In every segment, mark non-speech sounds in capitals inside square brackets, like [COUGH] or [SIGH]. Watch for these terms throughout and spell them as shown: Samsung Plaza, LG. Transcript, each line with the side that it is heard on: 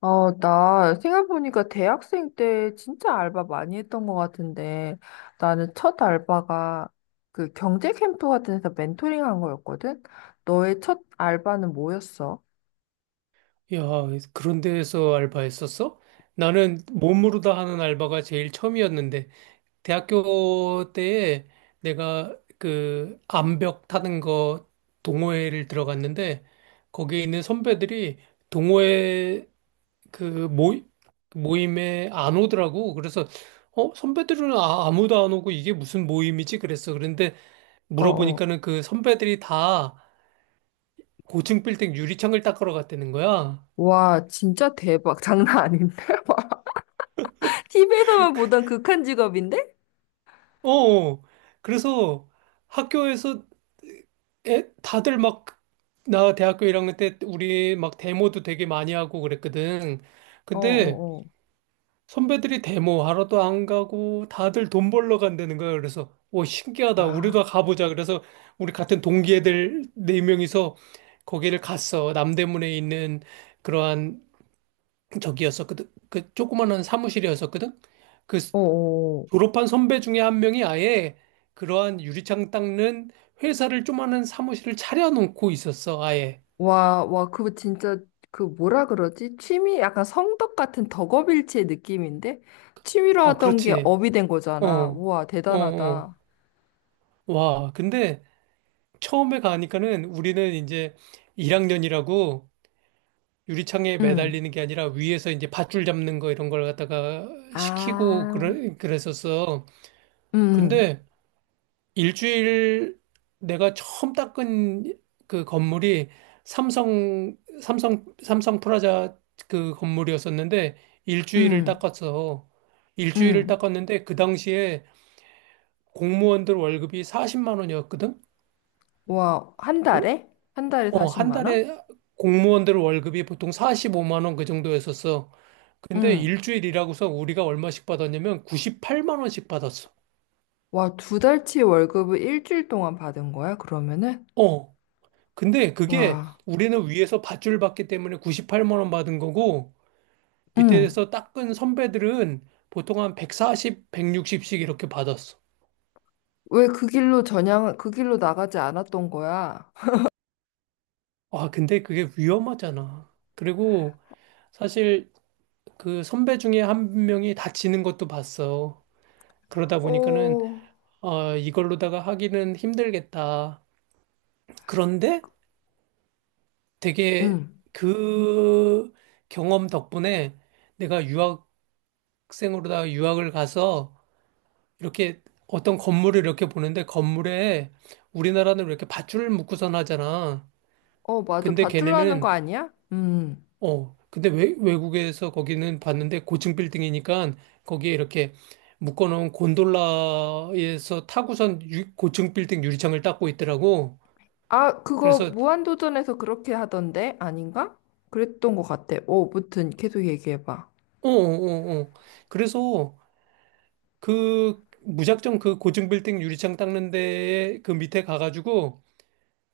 left: 나 생각해보니까 대학생 때 진짜 알바 많이 했던 것 같은데 나는 첫 알바가 그 경제 캠프 같은 데서 멘토링 한 거였거든? 너의 첫 알바는 뭐였어?
right: 야, 그런 데서 알바했었어? 나는 몸으로 다 하는 알바가 제일 처음이었는데, 대학교 때에 내가 그 암벽 타는 거 동호회를 들어갔는데, 거기에 있는 선배들이 동호회 그 그 모임에 안 오더라고. 그래서, 선배들은 아무도 안 오고 이게 무슨 모임이지? 그랬어. 그런데
left: 어어.
right: 물어보니까는 그 선배들이 다 고층 빌딩 유리창을 닦으러 갔다는 거야.
left: 와, 진짜 대박. [LAUGHS] 장난 아닌데? [LAUGHS] 와, TV에서만 보던 극한 직업인데?
right: 어, 어. 그래서 학교에서 다들 막, 나 대학교 1학년 때 우리 막 데모도 되게 많이 하고 그랬거든. 근데
left: 어어어.
right: 선배들이 데모 하러도 안 가고 다들 돈 벌러 간다는 거야. 그래서, 오, 신기하다.
left: 아,
right: 우리도 가보자. 그래서 우리 같은 동기 애들 네명이서 거기를 갔어. 남대문에 있는 그러한 저기였었거든. 그 조그만한 사무실이었었거든. 그
left: 어어.
right: 졸업한 선배 중에 한 명이 아예 그러한 유리창 닦는 회사를 조그마한 사무실을 차려놓고 있었어, 아예.
left: 와, 와, 그거 진짜, 그 뭐라 그러지? 취미, 약간 성덕 같은 덕업일치의 느낌인데? 취미로
right: 아,
left: 하던 게
right: 그렇지.
left: 업이 된
right: 어,
left: 거잖아.
right: 어,
left: 우와,
right: 어.
left: 대단하다.
right: 와, 근데 처음에 가니까는 우리는 이제 1학년이라고 유리창에
left: 응.
right: 매달리는 게 아니라 위에서 이제 밧줄 잡는 거 이런 걸 갖다가 시키고
left: 아.
right: 그랬었어.
left: 응,
right: 근데 일주일 내가 처음 닦은 그 건물이 삼성 프라자 그 건물이었었는데 일주일을
left: 응,
right: 닦았어. 일주일을
left: 응.
right: 닦았는데 그 당시에 공무원들 월급이 40만 원이었거든?
left: 와, 한
right: 그,
left: 달에? 한 달에
right: 한
left: 40만 원?
right: 달에 공무원들 월급이 보통 45만 원 그 정도였었어. 근데
left: 응.
right: 일주일이라고서 우리가 얼마씩 받았냐면 98만 원씩 받았어.
left: 와, 두 달치 월급을 일주일 동안 받은 거야, 그러면은?
right: 어. 근데 그게
left: 와,
right: 우리는 위에서 밧줄 받기 때문에 98만 원 받은 거고
left: 응.
right: 밑에서 닦은 선배들은 보통 한 140, 160씩 이렇게 받았어.
left: 왜 그 길로 전향, 그 길로 나가지 않았던 거야?
right: 아, 근데 그게 위험하잖아. 그리고 사실 그 선배 중에 한 명이 다치는 것도 봤어. 그러다
left: [LAUGHS]
right: 보니까는
left: 어,
right: 이걸로다가 하기는 힘들겠다. 그런데 되게
left: 응.
right: 그 경험 덕분에 내가 유학생으로다가 유학을 가서 이렇게 어떤 건물을 이렇게 보는데 건물에 우리나라는 이렇게 밧줄을 묶고선 하잖아.
left: 어, 맞아.
right: 근데
left: 밧줄로 하는 거
right: 걔네는
left: 아니야? 음.
right: 외국에서 거기는 봤는데 고층 빌딩이니까 거기에 이렇게 묶어놓은 곤돌라에서 타고선 고층 빌딩 유리창을 닦고 있더라고.
left: 아, 그거
right: 그래서
left: 무한도전에서 그렇게 하던데? 아닌가? 그랬던 것 같아. 어, 무튼 계속 얘기해봐.
right: 어어어 그래서 그 무작정 그 고층 빌딩 유리창 닦는 데에 그 밑에 가가지고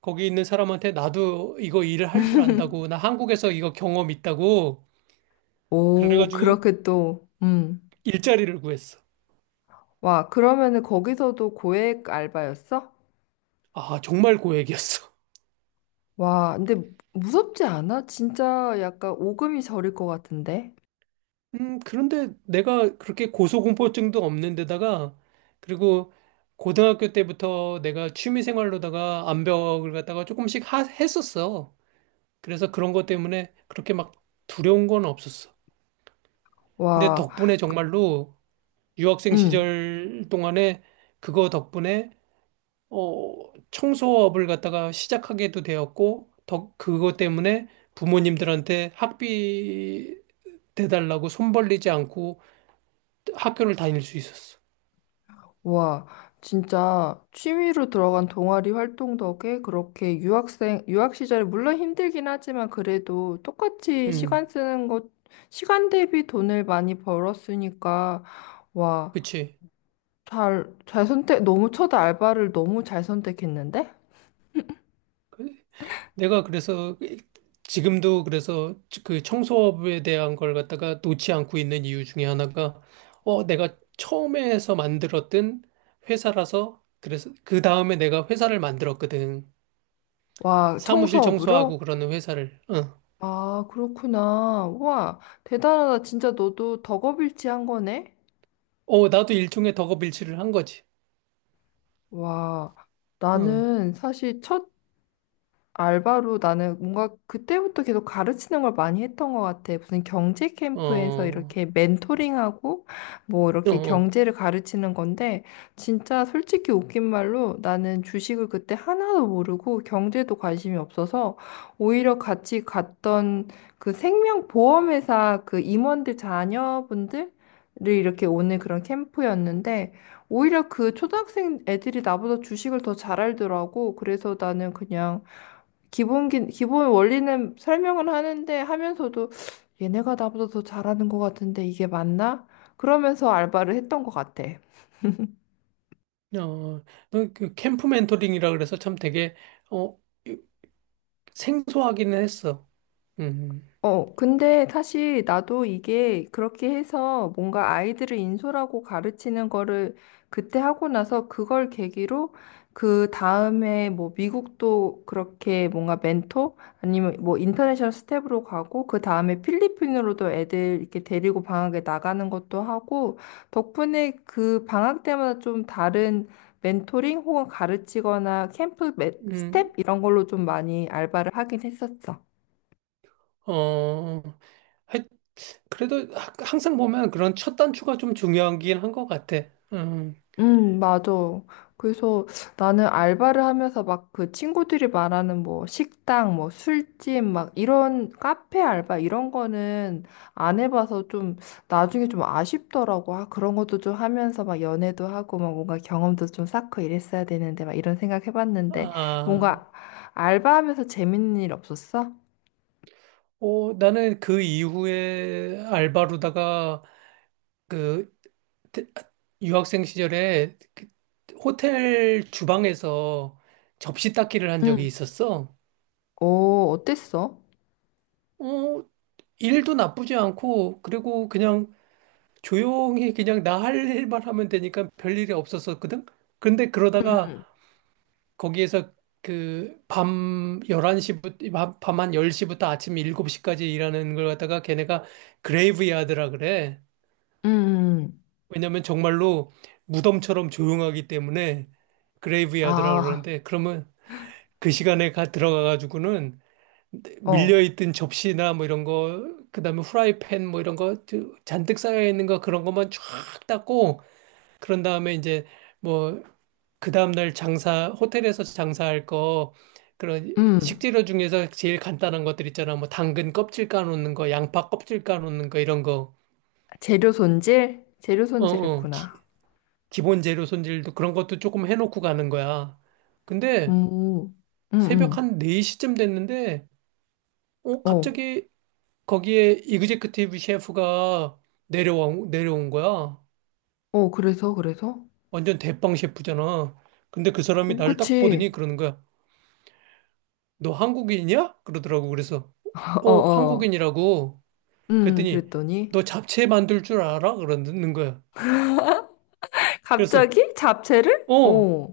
right: 거기 있는 사람한테 나도 이거 일을 할 줄 안다고, 나 한국에서 이거 경험 있다고,
left: 오,
right: 그래가지고
left: 그렇게 또,
right: 일자리를 구했어.
left: 와, 그러면은 거기서도 고액 알바였어?
right: 아, 정말 고액이었어.
left: 와, 근데 무섭지 않아? 진짜 약간 오금이 저릴 것 같은데?
right: [LAUGHS] 그런데 내가 그렇게 고소공포증도 없는 데다가, 그리고 고등학교 때부터 내가 취미생활로다가 암벽을 갖다가 조금씩 했었어. 그래서 그런 것 때문에 그렇게 막 두려운 건 없었어. 근데
left: 와,
right: 덕분에 정말로 유학생
left: 음.
right: 시절 동안에 그거 덕분에 청소업을 갖다가 시작하게도 되었고, 더 그것 때문에 부모님들한테 학비 대달라고 손 벌리지 않고 학교를 다닐 수 있었어.
left: 와, 진짜 취미로 들어간 동아리 활동 덕에 그렇게 유학생, 유학 시절에 물론 힘들긴 하지만 그래도 똑같이
right: 음,
left: 시간 쓰는 것, 시간 대비 돈을 많이 벌었으니까, 와,
right: 그치.
left: 잘, 잘 선택, 너무 첫 알바를 너무 잘 선택했는데?
right: 그- 내가 그래서 지금도 그래서 그 청소업에 대한 걸 갖다가 놓지 않고 있는 이유 중에 하나가, 내가 처음에 해서 만들었던 회사라서, 그래서 그 다음에 내가 회사를 만들었거든.
left: 와,
right: 사무실
left: 청소업으로?
right: 청소하고 그러는 회사를. 어.
left: 아, 그렇구나. 와, 대단하다. 진짜 너도 덕업일치 한 거네?
right: 어, 나도 일종의 덕업일치를 한 거지.
left: 와,
right: 어,
left: 나는 사실 첫 알바로 나는 뭔가 그때부터 계속 가르치는 걸 많이 했던 것 같아. 무슨 경제
right: 어,
left: 캠프에서
right: 어,
left: 이렇게 멘토링하고 뭐 이렇게
right: 어.
left: 경제를 가르치는 건데 진짜 솔직히 웃긴 말로 나는 주식을 그때 하나도 모르고 경제도 관심이 없어서 오히려 같이 갔던 그 생명보험회사 그 임원들 자녀분들 를 이렇게 오는 그런 캠프였는데 오히려 그 초등학생 애들이 나보다 주식을 더 잘 알더라고. 그래서 나는 그냥 기본 원리는 설명은 하는데 하면서도 얘네가 나보다 더 잘하는 것 같은데 이게 맞나? 그러면서 알바를 했던 것 같아.
right: 어, 그 캠프 멘토링이라 그래서 참 되게, 어, 생소하기는 했어. 음,
left: 어, 근데 사실 나도 이게 그렇게 해서 뭔가 아이들을 인솔하고 가르치는 거를 그때 하고 나서 그걸 계기로 그 다음에 뭐 미국도 그렇게 뭔가 멘토 아니면 뭐 인터내셔널 스텝으로 가고 그 다음에 필리핀으로도 애들 이렇게 데리고 방학에 나가는 것도 하고 덕분에 그 방학 때마다 좀 다른 멘토링 혹은 가르치거나 캠프 매-
right: 음,
left: 스텝 이런 걸로 좀 많이 알바를 하긴 했었어.
right: 어, 하여- 그래도 항상 보면 그런 첫 단추가 좀 중요하긴 한 것 같아. 음,
left: 맞아. 그래서 나는 알바를 하면서 막 그 친구들이 말하는 뭐 식당, 뭐 술집, 막 이런 카페 알바 이런 거는 안 해봐서 좀 나중에 좀 아쉽더라고. 아, 그런 것도 좀 하면서 막 연애도 하고 막 뭔가 경험도 좀 쌓고 이랬어야 되는데 막 이런 생각 해봤는데
right: 아,
left: 뭔가 알바하면서 재밌는 일 없었어?
right: 나는 그 이후에 알바로다가 그 대- 유학생 시절에 그 호텔 주방에서 접시 닦기를 한 적이
left: 응,
right: 있었어.
left: 오, 어땠어?
right: 어, 일도 나쁘지 않고, 그리고 그냥 조용히 그냥 나 할 일만 하면 되니까 별일이 없었었거든? 근데 그러다가
left: 응,
right: 거기에서 그 밤한 10시부터 아침 7시까지 일하는 걸 갖다가 걔네가 그레이브야드라 그래.
left: 응. 응.
right: 왜냐면 정말로 무덤처럼 조용하기 때문에 그레이브야드라
left: 아,
right: 그러는데 그러면 그 시간에 가 들어가 가지고는
left: 어,
right: 밀려있던 접시나 뭐 이런 거, 그다음에 후라이팬 뭐 이런 거 잔뜩 쌓여 있는 거 그런 것만 쫙 닦고 그런 다음에 이제 뭐 그다음 날 장사 호텔에서 장사할 거 그런
left: 음.
right: 식재료 중에서 제일 간단한 것들 있잖아. 뭐 당근 껍질 까놓는 거, 양파 껍질 까놓는 거 이런 거.
left: 재료 손질? 재료
right: 어, 어. 기,
left: 손질했구나.
right: 기본 재료 손질도 그런 것도 조금 해놓고 가는 거야. 근데
left: 음, 음,
right: 새벽
left: 음.
right: 한 4시쯤 됐는데
left: 어,
right: 갑자기 거기에 이그제큐티브 셰프가 내려온 거야.
left: 어, 그래서, 그래서?
right: 완전 대빵 셰프잖아. 근데 그 사람이
left: 어,
right: 나를 딱
left: 그치.
right: 보더니 그러는 거야. 너 한국인이야? 그러더라고. 그래서,
left: [LAUGHS] 어, 어.
right: 한국인이라고. 그랬더니,
left: 그랬더니.
right: 너 잡채 만들 줄 알아? 그러는 거야.
left: [LAUGHS]
right: 그래서,
left: 갑자기? 잡채를?
right: 어,
left: 어,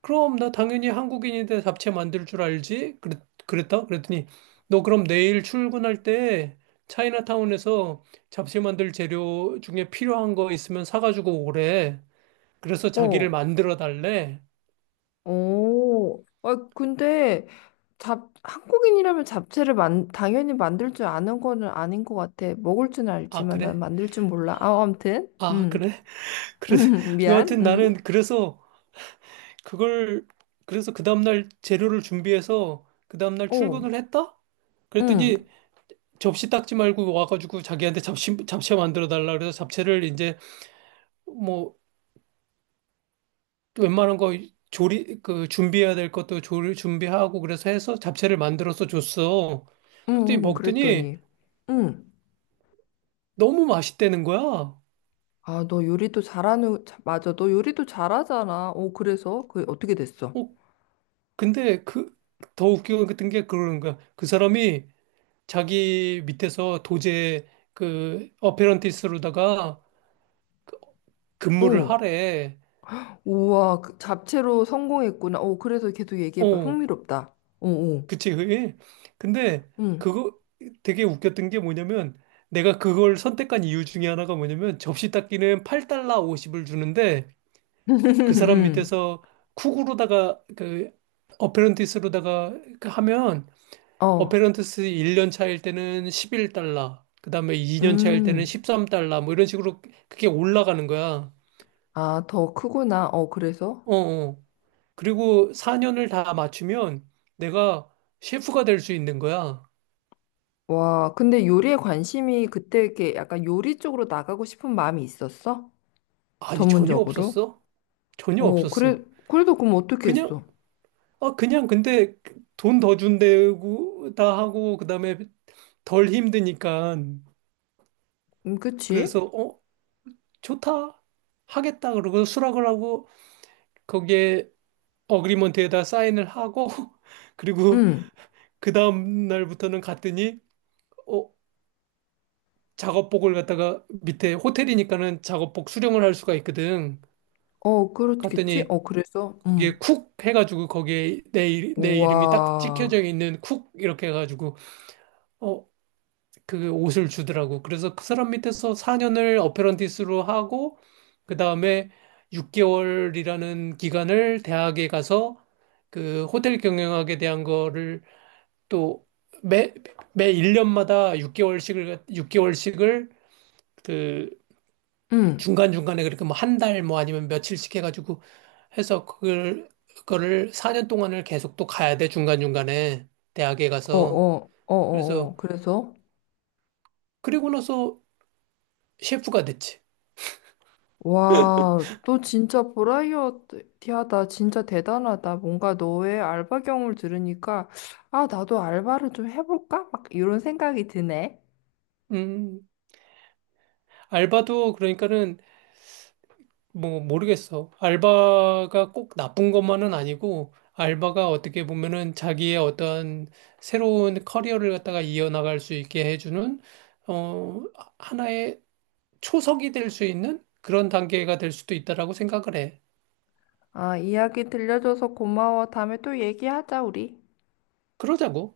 right: 그럼 나 당연히 한국인인데 잡채 만들 줄 알지? 그랬다? 그랬더니, 너 그럼 내일 출근할 때 차이나타운에서 잡채 만들 재료 중에 필요한 거 있으면 사가지고 오래. 그래서 자기를
left: 어,
right: 만들어 달래.
left: 어. 아, 근데, 잡, 한국인이라면 잡채를 만, 당연히 만들 줄 아는 거는 아닌 것 같아. 먹을 줄
right: 아,
left: 알지만 난
right: 그래?
left: 만들 줄 몰라. 아, 아무튼.
right: 아, 그래? [LAUGHS] 그래.
left: [LAUGHS] 미안.
right: 여하튼 나는 그래서 그걸, 그래서 그 다음날 재료를 준비해서 그 다음날
left: 어,
right: 출근을 했다?
left: 음,
right: 그랬더니 접시 닦지 말고 와가지고 자기한테 잡채 만들어 달라. 그래서 잡채를 이제 뭐 웬만한 거 그 준비해야 될 것도 조리 준비하고 그래서 해서 잡채를 만들어서 줬어. 그랬더니 먹더니
left: 그랬더니. 음.
right: 너무 맛있다는 거야.
left: 아, 너 요리도 잘하는, 자- 맞아. 너 요리도 잘하잖아. 오, 그래서? 그, 어떻게 됐어?
right: 어, 근데 그 더 웃기고 같은 게 그러는 거야. 그 사람이 자기 밑에서 도제 그 어페런티스로다가 근무를
left: 오,
right: 하래.
left: 우와, 그 잡채로 성공했구나. 오, 그래서 계속 얘기해봐.
right: 어,
left: 흥미롭다. 오, 오,
right: 그치 [LAUGHS] 그게. 근데
left: 응,
right: 그거 되게 웃겼던 게 뭐냐면 내가 그걸 선택한 이유 중에 하나가 뭐냐면 접시 닦기는 8달러 50을 주는데
left: [LAUGHS]
right: 그 사람
left: 응,
right: 밑에서 쿡으로다가 그 어페런티스로다가 그 하면
left: 어,
right: 어페런트스 1년 차일 때는 11달러, 그 다음에 2년 차일 때는
left: 음.
right: 13달러, 뭐 이런 식으로 그게 올라가는 거야.
left: 아, 더 크구나. 어, 그래서?
right: 어, 어. 그리고 4년을 다 맞추면 내가 셰프가 될 수 있는 거야.
left: 와, 근데 요리에 관심이 그때 이렇게 약간 요리 쪽으로 나가고 싶은 마음이 있었어?
right: 아니, 전혀
left: 전문적으로?
right: 없었어? 전혀
left: 어, 그래,
right: 없었어.
left: 그래도 그럼 어떻게 했어?
right: 그냥, 그냥 근데 돈 더 준대고, 다 하고, 그 다음에 덜 힘드니까.
left: 그치?
right: 그래서, 좋다. 하겠다. 그러고 수락을 하고, 거기에 어그리먼트에다 사인을 하고 [LAUGHS] 그리고
left: 응,
right: 그 다음 날부터는 갔더니 어 작업복을 갖다가 밑에 호텔이니까는 작업복 수령을 할 수가 있거든.
left: 어, 그렇겠지?
right: 갔더니
left: 어, 그래서? 응.
right: 거기에 쿡 해가지고 거기에 내 이름이 딱 찍혀져
left: 우와.
right: 있는 쿡 이렇게 해가지고 어 그 옷을 주더라고. 그래서 그 사람 밑에서 4년을 어페런티스로 하고 그 다음에 6개월이라는 기간을 대학에 가서 그 호텔 경영학에 대한 거를 또 매, 매 1년마다 육 개월씩을 그
left: 응.
right: 중간중간에 그렇게 뭐 한 달 뭐 아니면 며칠씩 해가지고 해서 그거를 4년 동안을 계속 또 가야 돼. 중간중간에 대학에
left: 어,
right: 가서.
left: 어, 어, 어, 어.
right: 그래서
left: 그래서?
right: 그리고 나서 셰프가 됐지.
left: 와, 너 진짜 버라이어티하다. 진짜 대단하다. 뭔가 너의 알바 경험을 들으니까, 아, 나도 알바를 좀 해볼까? 막 이런 생각이 드네.
right: 음, 알바도 그러니까는 뭐 모르겠어. 알바가 꼭 나쁜 것만은 아니고 알바가 어떻게 보면은 자기의 어떤 새로운 커리어를 갖다가 이어나갈 수 있게 해주는 어 하나의 초석이 될 수 있는 그런 단계가 될 수도 있다라고 생각을 해.
left: 아, 이야기 들려줘서 고마워. 다음에 또 얘기하자, 우리.
right: 그러자고.